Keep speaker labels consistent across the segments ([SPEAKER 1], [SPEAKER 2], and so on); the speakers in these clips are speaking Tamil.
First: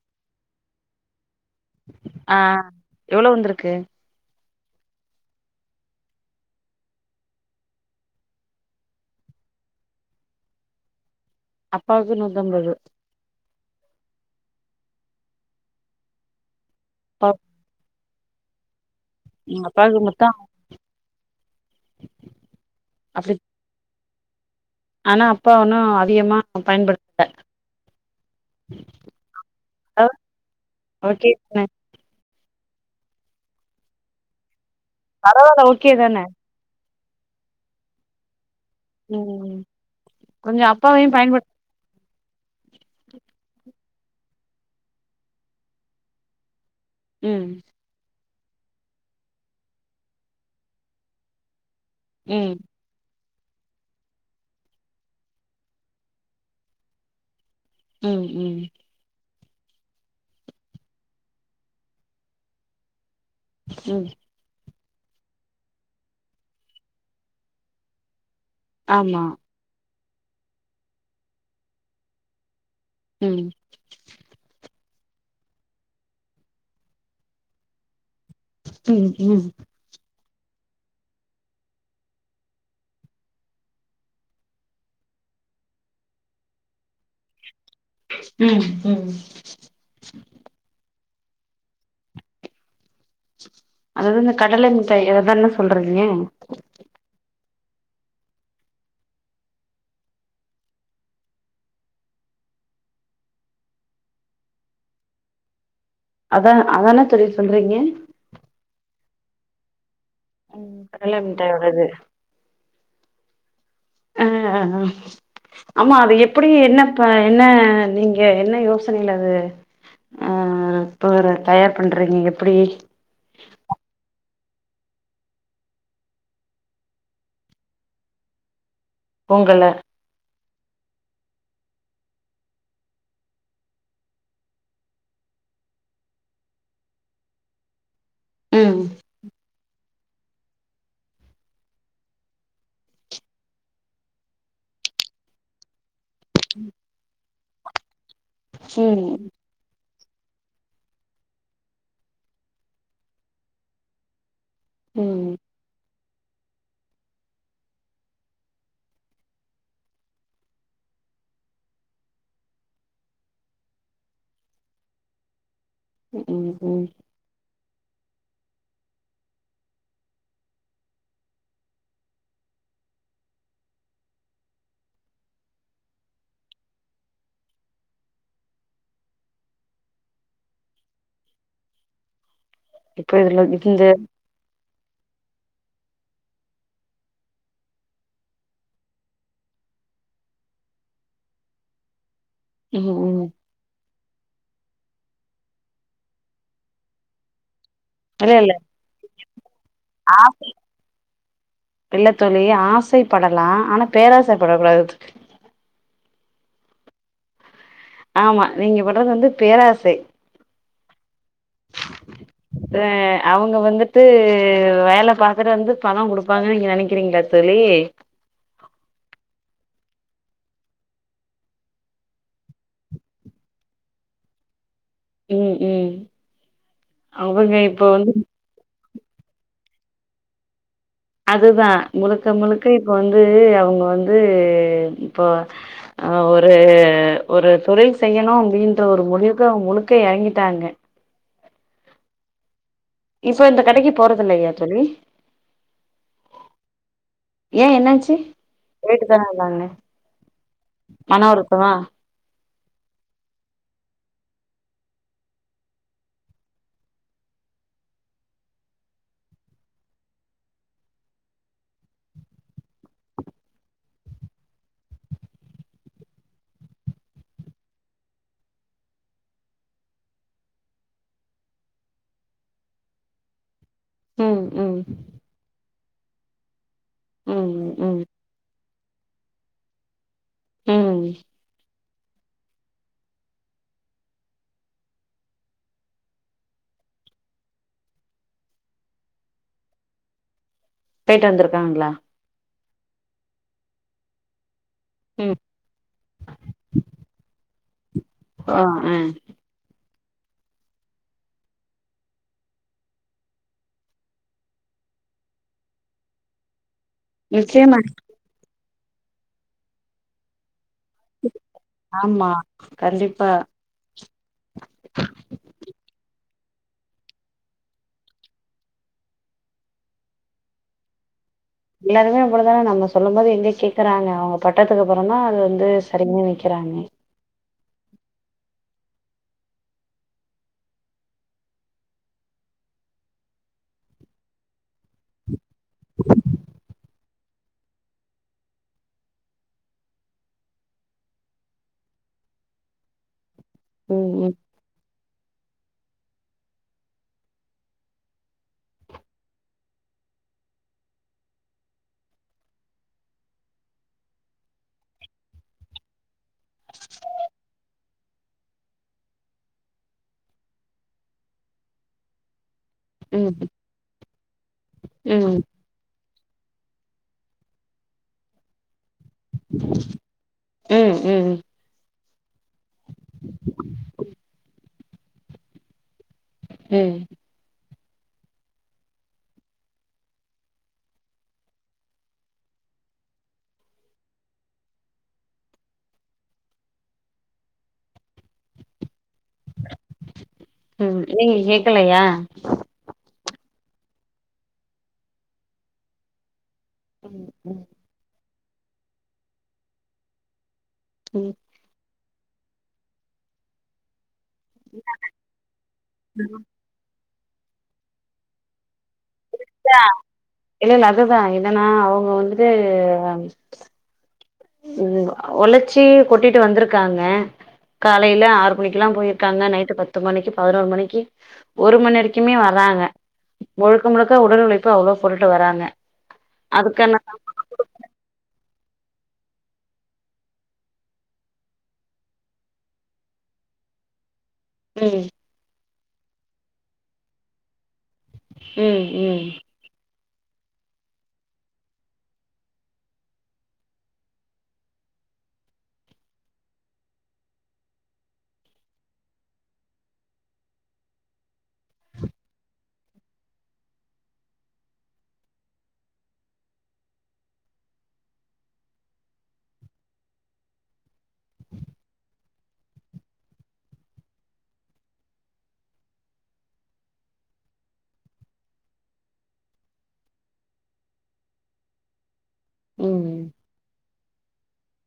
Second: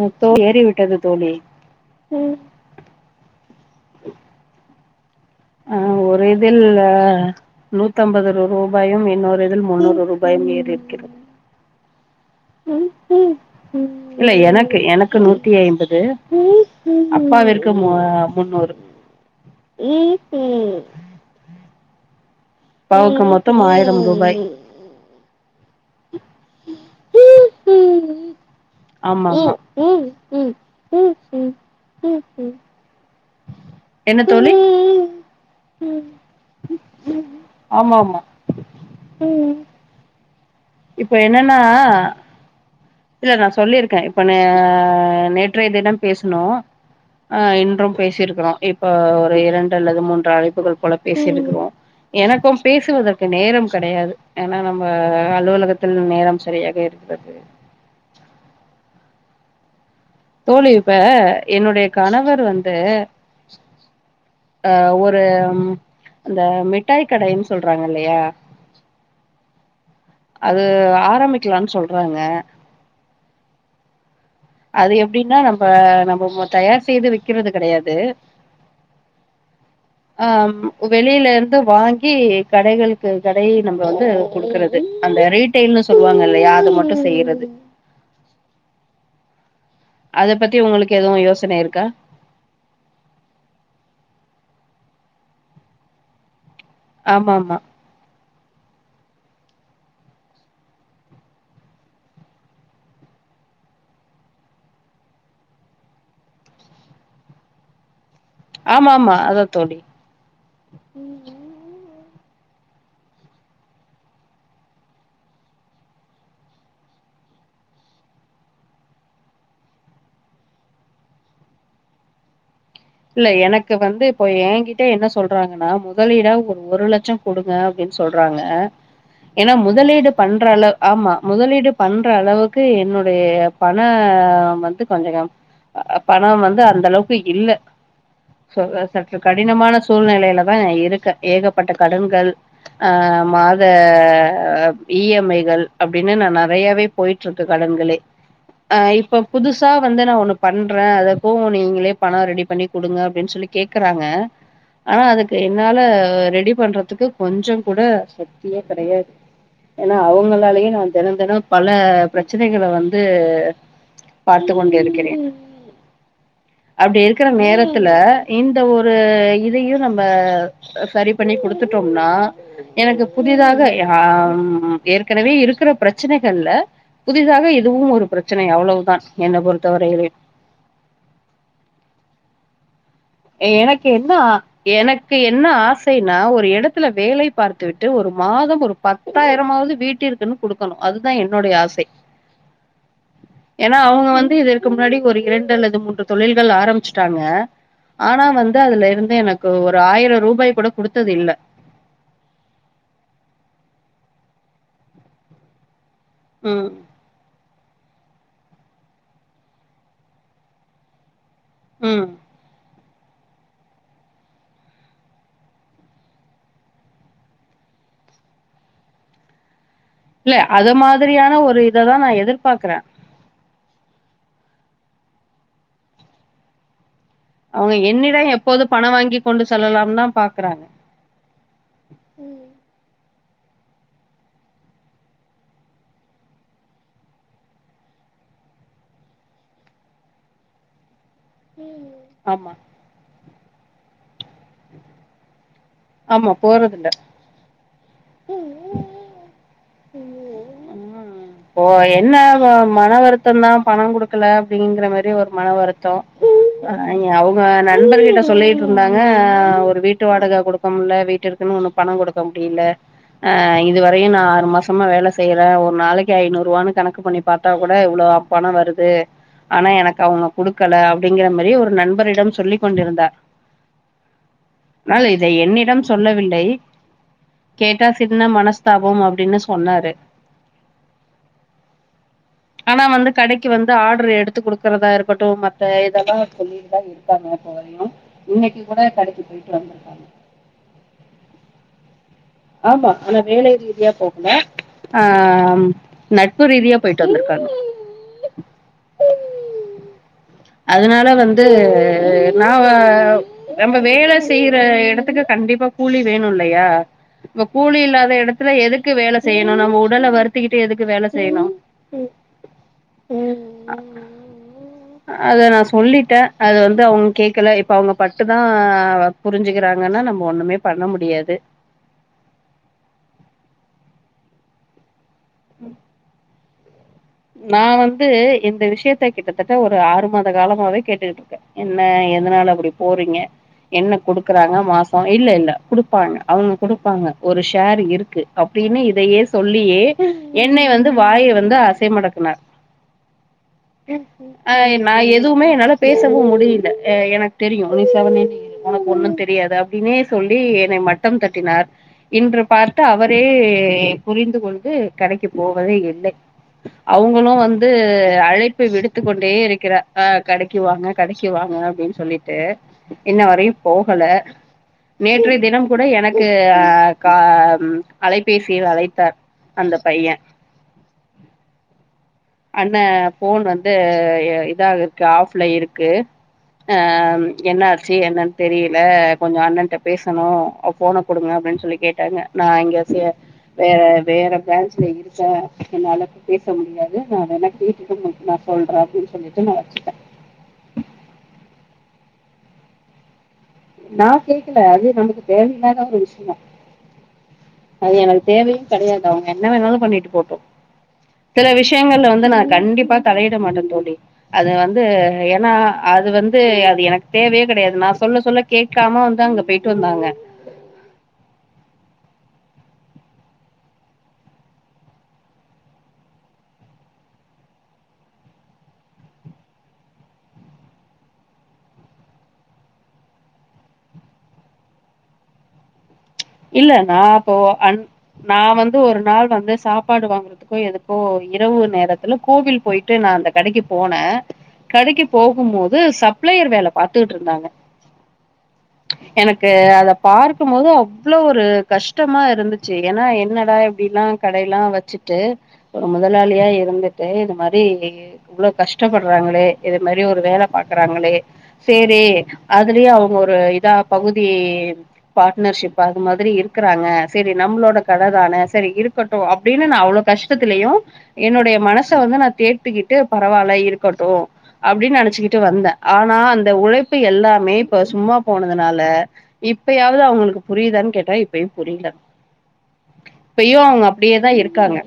[SPEAKER 1] அ தோ ஏறி விட்டது தோழி
[SPEAKER 2] ஆ எவ்வளோ வந்திருக்கு
[SPEAKER 1] அ ஒரு இதில்ல நூத்தம்பது ரூபாயு இன்னொரு இதில் முன்னூறு ரூபாயு ஏறிருக்கு
[SPEAKER 2] அப்பாவுக்கு நூ
[SPEAKER 1] இல்ல எனக்கு எனக்கு நூத்தி ஐம்பது
[SPEAKER 2] அப்பா
[SPEAKER 1] அப்பாவிற்கு மோ முண்நூறு
[SPEAKER 2] அப்பாவுக்கு
[SPEAKER 1] ம்
[SPEAKER 2] மொத்தோ
[SPEAKER 1] ம் பாக்க
[SPEAKER 2] அப்டி
[SPEAKER 1] மொத்தம் ஆயிரம் ரூ பாய்
[SPEAKER 2] ஆனா அப்பா ஒன்னு அவிகமா பயன்படுத்தல
[SPEAKER 1] ஆமாமா
[SPEAKER 2] அ ஓகே தான
[SPEAKER 1] என்ன தோழி
[SPEAKER 2] பரவால்ல ஓகே தான
[SPEAKER 1] ஆமா ஆமா
[SPEAKER 2] ம் கொஞ்சோ அப்பாவையு
[SPEAKER 1] இப்ப
[SPEAKER 2] பயன்படுத்
[SPEAKER 1] என்னன்னா இல்ல நா சொல்லியிருக்கே இப்ப நா நேற்றைய தினம் பேசுனோ ஆ
[SPEAKER 2] ம்
[SPEAKER 1] இன்றும் பேசிருக் கறோ இப்ப ஒரு இரண்டு அல்லது மூன்று அழைப்புகள் போல பேசிருக்கிறோ எனக்கு
[SPEAKER 2] ம்
[SPEAKER 1] பேசுவதற்கு நேரம் கெடையாது ஏன்னா நம்ம அலுவலகத்தில் நேரம் சரியாக இருக்கிறது
[SPEAKER 2] ம் ம்
[SPEAKER 1] தோழி இப்ப என்னுடைய கணவர் வந்து
[SPEAKER 2] ம்
[SPEAKER 1] ஆ ஒரு அந்த மிட்டாய் கடைன்னு சொல்றாங்க இல்லையா
[SPEAKER 2] ஆமா
[SPEAKER 1] அது ஆரம்பிக்கலான் சொல்றாங்க
[SPEAKER 2] ம்
[SPEAKER 1] அது எப்டின்னா நம்ப நம்ப மொ தயார் செய்து விக்கிறது கெடையாது
[SPEAKER 2] ம் ம்
[SPEAKER 1] ஆ ம் வெளியிலருந்து வாங்கி கடைகளுக்கு கடை நம்ப வந்து குடுக்குறது அந்த ரீடைல்னு சொல்லுவாங்க இல்லையா அது மட்டு செய்றது
[SPEAKER 2] ம் ம்
[SPEAKER 1] அதப் பத்தி உங்களுக்கு எதுவு யோசனை இருக்
[SPEAKER 2] அதாது இந்த கடல மிட்டாய் அததான சொல்றிங்க
[SPEAKER 1] ஆமா ஆமா
[SPEAKER 2] அதா அதான தோழி சொல்றீங்க
[SPEAKER 1] ஆமாமா அதா தோழி
[SPEAKER 2] கடல மிட்டாய் ஓடது அ அ அ ஆமா அது எப்புடி என்ன ப என்ன நீங்க என்ன யோசனைல அது அ அ இப்ப வர தயார் பண்றீங்க எப்டி
[SPEAKER 1] இல்ல எனக்கு வந்து இப்போ ஏங்கிட்ட என்ன சொல்றாங்கன்னா முதலீடா ஒரு ஒரு லட்சொ குடுங்க அப்டின் சொல்றாங்க அ ஏன்னா
[SPEAKER 2] பொங்கல
[SPEAKER 1] முதலீடு பண் ற அள ஆமா முதலீடு பண்ற அளவுக்கு என்னுடைய பண வந்து கொஞ்சொ கம் அ அ பணம் வந்து அந்த அளவுக்கு இல்ல
[SPEAKER 2] ம்
[SPEAKER 1] சொல்ற சற்று கடினமான சூழ்நெலையில தா இருக்க ஏகப்பட்ட கடன்கள் ஆ மாத ஈ எம் ஐ கள் அப்டின்னு நா நறையாவே பொய்ட்ருக்கு கடன்களே ஆ
[SPEAKER 2] ம்
[SPEAKER 1] இப்ப புதுசா வந்து நா ஒன்னு பண்ற அதப் போக நீங்களே பணொ ரெடி பண்ணி குடுங்க அப்டின் சொல்லி கேக்குறாங்க ஆனா
[SPEAKER 2] ம்
[SPEAKER 1] அதுக்கு என்னால ரெடி பண்றதுக்கு கொஞ்சங் கூட சக்தியே கெடையாது ஏன்னா அவுங்களாலயே நா தெனந் தெனொ பல ப்ரச்சனைகள வந்து பார்த்துக் கொண்டு இருக்கிறேன்
[SPEAKER 2] ம் ம்
[SPEAKER 1] த்துல இந்த ஒரு இதையு நம்ம சரி பண்ணிக் குடுத்துட்டோம்னா எனக்கு புதிதாக யா ம் ஏற்கனவே இருக்குற ப்ரச்சனைகள்ல புதிதாக இது வும் ஒரு ப்ரச்சனை அவ்ளோவுதான் என்ன பொறுத்த வரைலியு
[SPEAKER 2] இப்ப இதுல
[SPEAKER 1] எ
[SPEAKER 2] இந்த
[SPEAKER 1] எனக்கு என்னா எனக்கு என்னா ஆசைன்னா ஒரு எடத்துல வேலை பார்த்து விட்டு ஒரு மாதம் ஒரு பத்தாயிரமா வ்து வீட்டிற்க்குனு குடுக்கணு அது தா என்னோடய ஆசை
[SPEAKER 2] ம் ம்
[SPEAKER 1] ஏனா அவுங்க வந்து இத ற்கு முன்னாடி ஒரு இரண்டு அல்லது மூன்று தொழில்கள் ஆரம்பிச்சிட்டாங்க ஆனா
[SPEAKER 2] இல்ல இல்ல
[SPEAKER 1] வந்து அதுலே இருந்து எனக்கு ஒரு ஆயிரொ
[SPEAKER 2] ஆ
[SPEAKER 1] ரூபாய் கூட குடுத்ததில்ல
[SPEAKER 2] இல்ல தோழி ஆசைப்படலா ஆனா பேராசைப்படக் கூடாது
[SPEAKER 1] ம்
[SPEAKER 2] ஆமா நீங்க பட்றது வந்து பேராசை
[SPEAKER 1] ம்
[SPEAKER 2] ஆ அவுங்க வந்துட்டு வேல பாத்துட்டு வந்து பணொ குடுப்பாங்க நீங்க நெனக்கிறீங்களா தோழி இ
[SPEAKER 1] இல்ல அத மாதிரியான ஒரு இத தா நா எதிர்ப்பாக்குற
[SPEAKER 2] ம் ம் அவங்க
[SPEAKER 1] அவ்ங்க
[SPEAKER 2] இப்ப வந்து
[SPEAKER 1] என்னிட எப்போது பண வாங்கிக் கொண்டு செல்லலாம் தா பாக்குறாங்க
[SPEAKER 2] அதுதா முழுக்க முழுக்க இப்போ வந்து அவுங்க வந்து இப்போ அ ஒரு ஒரு தொழில் செய்யணு அப்டின்ற ஒரு முடிவுக்கு முழுக்க எறங்கிட்டாங்க
[SPEAKER 1] ஆமா
[SPEAKER 2] போறது இல்லயா தோழி
[SPEAKER 1] ஆமா போறதில்ல.
[SPEAKER 2] ஏ என்னாச்சு போயிட்டு தானருந்தாங்கண்ண
[SPEAKER 1] ம்.
[SPEAKER 2] மன வருத்தோ
[SPEAKER 1] ஆ மன வருத்தம் தா பணம் குடுக்கல அப்டிங்கிற மாரி ஒரு மன வருத்தோ அயி அவுங் க நண்பர்கிட்ட சொல்லிட்டு இருந்தாங்க ஒரு வீட்டு வாடக குடுக் க முல்ல வீட்டிற்குன்னு ஒன்னு பணோ குடுக்க முடியல ஆ இதுவரையு நா ஆறு மாசமா வேல செய்ற ஒரு நாளைக்கு ஐநூறுவான்னு கணக்கு பண்ணி பாத்தா கூட இவ்ளோ ஆ பணோ வருது ஆனா எனக்கு அவுங்க குடுக்கல அப்டிங்கிற மாரி ஒரு நண்பரிடம் சொல்லிக் கொண்டிருந்தார்
[SPEAKER 2] ம் ம்
[SPEAKER 1] ஆனால் இதை என்னிடம் சொல்லவில்லை
[SPEAKER 2] ம்,
[SPEAKER 1] கேட்டா
[SPEAKER 2] ம்,
[SPEAKER 1] சின்ன மனஸ்தாபம் அப்டின்னு சொன்னாரு
[SPEAKER 2] ம்
[SPEAKER 1] ஆனா வந்து கடைக்கு வந்து ஆர்டரு எடுத்து குடுக்கறதா இருக்கட்டு மத்த இதெல்லா சொல்லிட்டுதா இருக்காங்க போலியு இன்னைக்கு கூட கடைக்கு போயிட்டு வந்துருக்காங்க
[SPEAKER 2] போய்ட்டு வந்துருக்காங்களா
[SPEAKER 1] ஆமா ஆனா வேலை ரீதியா போகல ஆ
[SPEAKER 2] ம்.
[SPEAKER 1] நட்பு ரீதியா போயிட்டு வந்துருக்காங்க
[SPEAKER 2] அப்ற ஆ
[SPEAKER 1] அதனால வந்து நா ஆ நம்ப வேல செய்ற எடத்துக்கு கண் டிப்பா கூலி வேணு இல்லையா இப்ப கூலி
[SPEAKER 2] நிச்சயமா.
[SPEAKER 1] இல்லாத எடத்துல எதுக்கு வேல செய்யணு நம்ம உடல வருத்திக்கிட் ட்ரு எதுக்கு வேல செய்ணு
[SPEAKER 2] ஆமா. கண்டிப்பா.
[SPEAKER 1] அ இது நா சொல்லிட்ட அது வந்து அவுங்க கேக்கல இப்ப அவுங்க பட்டுதா புரிஞ்சுக்கிறாங்கன்னா நம்மக்ஷப ஒன்னு மே பண்ண முடியாது
[SPEAKER 2] எல்லாருமே அவ்வள தானே நம்ம சொல்லும் போது எங்க கேக்குறாங்க அவுங்க பட்டத்துக்கு அப்புறந்தா அது வந்து சரின்னு நெனைக் கிறாங்க
[SPEAKER 1] நா வந்து இந்த விஷயத்த கிட்டத்தட்ட ஒரு ஆறு மாத காலமாவே கேட்டுக்கிட்டு இருக்க என்ன எதனா ல அப்டி போறீங்க என்ன குடுக்குறாங்க மாசோ இல்ல இல்ல குடுப்பாங்க அவுங்க குடுப்பாங்க ஒரு ஷேரு இருக்கு அப் டினு இதையே சொல்லியே என்னை வந்து வாய வந்து அ சை மடக்குனார்
[SPEAKER 2] ம், ம்,
[SPEAKER 1] ஆ என் நா எதுவுமே என்னால பேசவு முடியில ஆ எனக்கு தெரியு நீ செவனேன்னு இரு ஒனக்கு ஒன்னு தெரியாது அப்டின்னு னே சொல்லி என்னை மட்டம் தட்டினார் இன்று பார்த்து அவரே புரிந்து கொண்டு கடைக்கு போவதே இல்லை அவங்களு வந்து அழைப்பு விடுத்துக் கொண்டே இருக்கிறார் ஆ கடைக்கு வாங்க கடைக்கு வாங் க அப்டின்னு சொல்லிட்டு இன்ன
[SPEAKER 2] ம்,
[SPEAKER 1] வரையும் போகல
[SPEAKER 2] ம்.
[SPEAKER 1] நேற்றைய தினம் கூட எனக் க்கு ஆ கா அலைபேசியில் அழைத்தார் அந்த பைய
[SPEAKER 2] ம் ம்
[SPEAKER 1] அண்ண ஃபோன் வந்து இதாக இருக்கு ஆஃப்ல இருக்கு ஆ
[SPEAKER 2] ம்
[SPEAKER 1] என்னாச் சி என்னன்னு தெரியில கொஞ்சோ அண்ணன்ட்ட பேசணு ஃபோன குடுங்க அப்டின்னு சொல்லி கேட்டாங்க நா இங்க ச்ச வே வேற பிரான்ச்ல இருக்க என்னால பேச முடியாது நா வேணா கேட்டுட்டு உஙகளுக்கு நா சொல்ற அப்டின்னு சொல்லிட்டு நா வெச்சுட்ட
[SPEAKER 2] ம் நீங்க கேக்கலையா
[SPEAKER 1] நா கேக்கல அது நமக்கு தேவையில்லாத ஒரு விஷயோ
[SPEAKER 2] ம்
[SPEAKER 1] அது எனக்கு தேவையு கெடையாது அவுங்க என்ன வேணாலு பண்ணிட்டு போட்டு
[SPEAKER 2] ம்
[SPEAKER 1] செல விஷயங்கள்ல வந் து நா கண்டிப்பா தலையிட மாட்ட தோழி அது வந்து ஏன்னா அது வந்து அது எனக் தேவையே கெடையாது நா சொல்ல சொல்ல கேட்காம வந்து அங்க போயிட்டு
[SPEAKER 2] ஏ
[SPEAKER 1] வந்தாங்க
[SPEAKER 2] இல்ல இல்ல அதுதா என்னன்னா அவங்க வந்துட்டு ம் ஒழச்சி கொட்டிட்டு வந்துருக்காங்க காலேல ஆறு மணிக்கெல்லா போயிருக்காங்க நைட்டு பத்து மணிக்கு பதினோரு மணிக்கு ஒரு மணி வரைக்குமே வரா ஆங்க முழுக்க முழுக்க உடல் உழைப்பு அவ்ளோ போட்டுட்டு வராங்க
[SPEAKER 1] இல்லங்க
[SPEAKER 2] அதுக்கான
[SPEAKER 1] அப்போ அன் நா வந்து ஒரு நாள் வந்து சாப்பாடு வாங்கறதுக்கோ எதுக்கோ இரவு நேரத்துல கோவில் போயிட்டு நா அந்த கடைக்கி போனே
[SPEAKER 2] ம்
[SPEAKER 1] கடைக்கி போகும் போது சப்ளையர் வேல பாத்துட்டு இருந்தாங்க
[SPEAKER 2] ம் ம்
[SPEAKER 1] எனக்கு அத பார்க்கும்போது அவ் ளோ ஒரு கஷ்டமா இருந்துச்சி ஏன்னா என்னடா இப்டிலா கடையெல்லா வச்சிட்டு ஒரு முதலாளியா இருந்துட்டு இந்த மாரி இவ்ளோ கஷ்டப்படுறாங்களே இது மாரி ஒரு வேல பாக்கறாங்க சேரி அதுலயே அவுங்க ஒரு இதா பகுதி பார்ட்னர்ஷிப் இப்ப அது மாதிரி இருக்குறாங்க சேரி நம்மளோட கட தான செரி இருக்கட்டு அப்டின்னு நா அவ்ளோ கஷ்டத்துலயு என்னுடைய மனச வந்து நா தேத்திகிட்டு பரவால்ல இருக்கட்டு அப்டின்னு நெனச்சிக்கிட்டு வந்தே ஆனா அந்த உழைப்பு எல்லாமே இப்ப சும்மா போனதுனால இப்பயாவது அவுங்களுக்கு புரியுதான்னு கேட்டா இப்பயு புரியல
[SPEAKER 2] ம்
[SPEAKER 1] இப்பயு அவுங்க அப்படியேதா இருக் இருக்காங்க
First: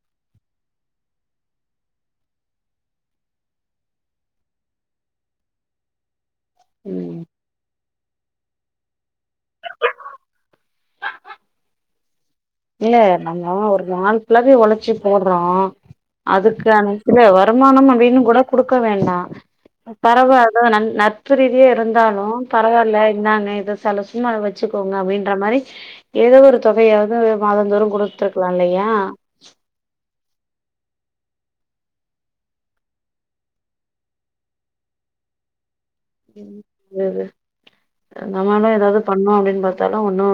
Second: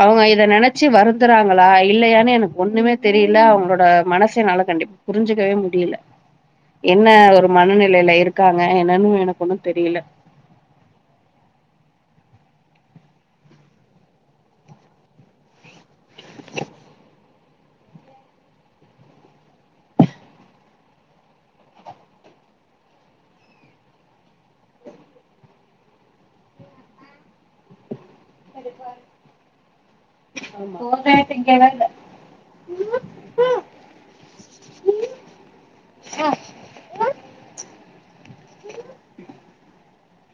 [SPEAKER 1] அவுங்க இத நெனச்சி வருந்துறாங்களா இல்லையான்னு எனக்கு ஒண்ணுமே தெரியல அவங்களோட மனச என்னால கண்டிப்பா புரிஞ்சிக்கவே முடியல என்ன
[SPEAKER 2] ம்
[SPEAKER 1] ஒரு மனநிலையில இருக்காங்க என்னன்னு எனக்கு ஒன்னு தெரியல
[SPEAKER 2] இல்ல நம்ம ஒரு நாள் ஃபுல்லாவே ஒழச்சி போடுறோ அதுக்கு அனைத்துல வர வருமானம் அப்டின்னு கூட குடுக்க வேண்டா பரவால்ல நண் நட்பு ரீதியே இருந்தாலு பரவால்ல இந்தாங்க இத செல சும்மா வச்சி கோங்க அப்டின்ற மாரி ஏதோ ஒரு தொகையாவது மாதந்தோறு குடுத்துருக்கலா இல்லையா
[SPEAKER 1] ஆமா
[SPEAKER 2] ம் ஏது நம்மாள ஏதாவது பண்ணோ அப்டின்னு பாத்தாலு ஒன்னு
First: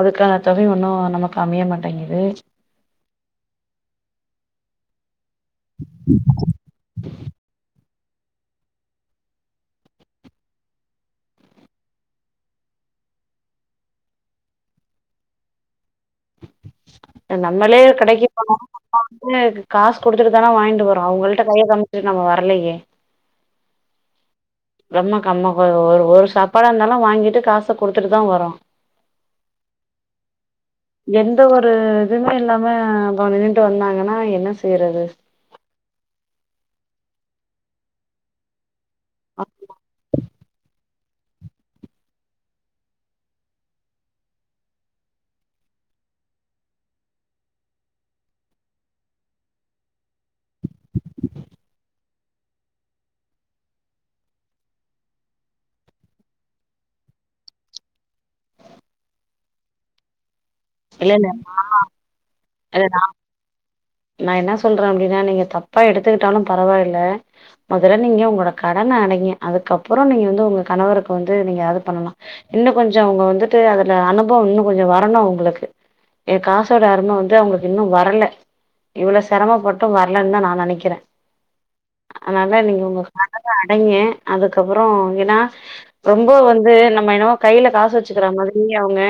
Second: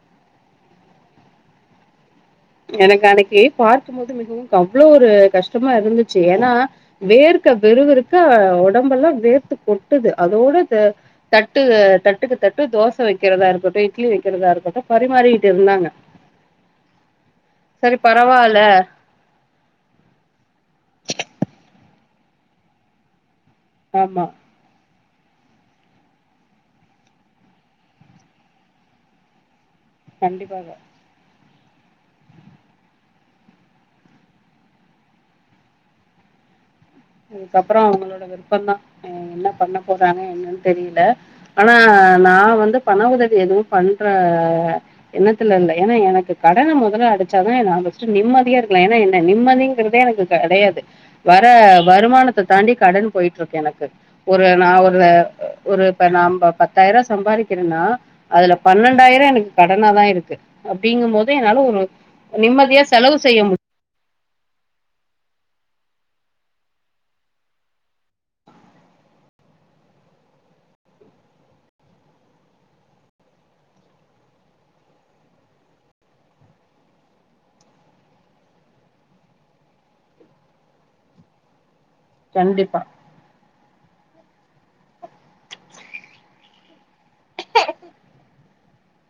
[SPEAKER 2] அதுக்கான தொகை ஒன்னு நமக்கு அம ய மாட்டேங்கிது
[SPEAKER 1] எனக்கு அன்னக்கி பார்க்கும்போது மிகவும் அவ்ளோ ஒரு கஷ் டமா இருந்துச்சி ஏன்னா வேர்க்க வெறுவருக் க ஒடம்பெல்லா வேர்த்து கொட்டுது அதோட தட்டு தட்டுக்கு தட்டு தோச வக்கிறதா இருக்கட்டு இட்லி வக்கிறதா இருக்கட்டு பரிமாறிகிட்டு இருந்தாங்க
[SPEAKER 2] நம்மளே
[SPEAKER 1] சரி
[SPEAKER 2] கடைக்கு
[SPEAKER 1] பரவால்ல
[SPEAKER 2] போனோன்னா நம்ம வந்து காஸ் குடுத்துட்டு தானா வாங்கிட்டு வர்றோ அவங்கள்ட கைய காம் சிட்டு நம்ம வரலையே
[SPEAKER 1] ஆமா
[SPEAKER 2] ரொம்ம கம்ம கோ ஒரு ஒரு சாப்பாடா இருந்தாலு வாங்கீட்டு காச குடுத்துட்டு தா வர்றோ
[SPEAKER 1] கண்டிப்பாக
[SPEAKER 2] எந்த ஒரு இதுமே இல்லாம அப்போ நின்ட்டு வந்தாங்கன்னா என்ன செய்றது
[SPEAKER 1] அதுக்கப்பறோ அவங்களோட விருப்பந்தா என்ன பண்ண போறாங்க என்னன்னு தெரியல ஆனா நா வந்து பண உதவி எதுவு பண்ற எண்ணத்துல இல்ல ஏன்னா எனக் கு கடன மொதல்ல அடச்சாதா நா ஃபர்ஸ்ட் நிம்மதியா இருக்கலா ஏன்னா என்ன நிம்மதிங்கிறதே எனக்கு கெடையாது வற வருமானத்த தாண்டி கடன் போயிட்டு இருக்கு எனக்கு ஒரு நா ஒரு ஒரு நா பத்தாயிரோ சம்பாரிக்கிறேன்னா அதுல பன்னெண்டாயிரோ எனக்கு கடனா தா இருக்கு
[SPEAKER 2] இல்ல
[SPEAKER 1] அப்டிங்கும்
[SPEAKER 2] இல்ல
[SPEAKER 1] போது என்னால ஒரு நிம்மதியா
[SPEAKER 2] அத நா
[SPEAKER 1] செலவு செய்ய முடி
[SPEAKER 2] நா என்ன சொல்றே அப்டின்னா நீங்க தப்பா எடுத்துக்கிட்டாலு பரவாயில்ல மொதல்ல நீங்க உங்களோட கடன் ஆ நீங்க அதுக்கப்புறோ நீங்க வந்து உங்க கணவருக் வந்து நீங்க அது பண்ணலா இன்னு கொஞ்சோ அவுங்க வந்துட்டு அது அ அனுபவு இன்னு கொஞ்சோ வரணு அவுங்குளுக்கு எ காசோட அரும வந்து அவுங்குளுக்கு இன்னு வரல இவுள செரமப்பட்டு வர்லன் தா நான் நெனைக்கிற அதுனால
[SPEAKER 1] கண்டிப்பா
[SPEAKER 2] நீங்க உங்க காச அடைங்க அதுக்கப்புறோ ஏனா ரொம்போ வந் து நம்ம என்னவோ கைல காசு வச்சுக்கிற மாதிரி அவ்ங்க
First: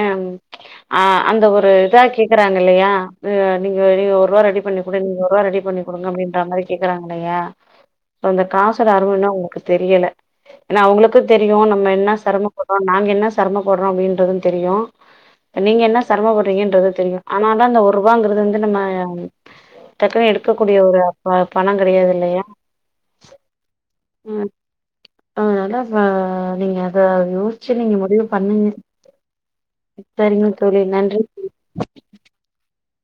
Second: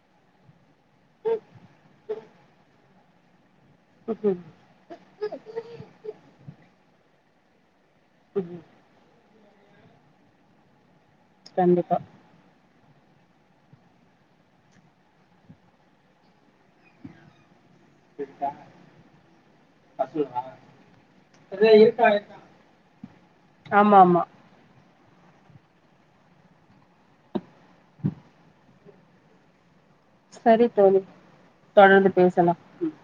[SPEAKER 2] ஆ அந்த ஒரு இதா கேக்குறாங்க இல்லயா வ நீங்க வெளிய
[SPEAKER 1] ம்
[SPEAKER 2] ஒர்வா
[SPEAKER 1] ம்
[SPEAKER 2] ரெடி ஒரு ரெண் ஒருவா ரெடி பண்ணி குடுங்க அப்டின்ற மாரி கேக்குறாங்கலையா அந்த
[SPEAKER 1] ம்
[SPEAKER 2] காசோட அருவு என்னாகு க்கு தெரியல எனா அவுங்குளுக்கு தெரியு நம்ம
[SPEAKER 1] கண்டிப்பா
[SPEAKER 2] என்ன செரம போத்தா நாங்கென்ன செரம பட்றோ அப்டின்றதுன் தெரியு நீங்கென்ன செரமப்பட்றீங்கன்றது தெரியு ஆனால்தா அந்த ஒரூவாங்கறது வந்து நம்ம டக்குனு எடுக்கக்கூடிய ஒரு பா பணங் கெடையாது இல்லையா
[SPEAKER 1] மாம்மா
[SPEAKER 2] ஆ அதா ஃபா நீங்க அத யோச்சு நீங்க முடிவு பண்ணுங்க சரிங்க
[SPEAKER 1] சரி தோழி
[SPEAKER 2] நன்றி.
[SPEAKER 1] தொடர்ந்து பேசலா ம்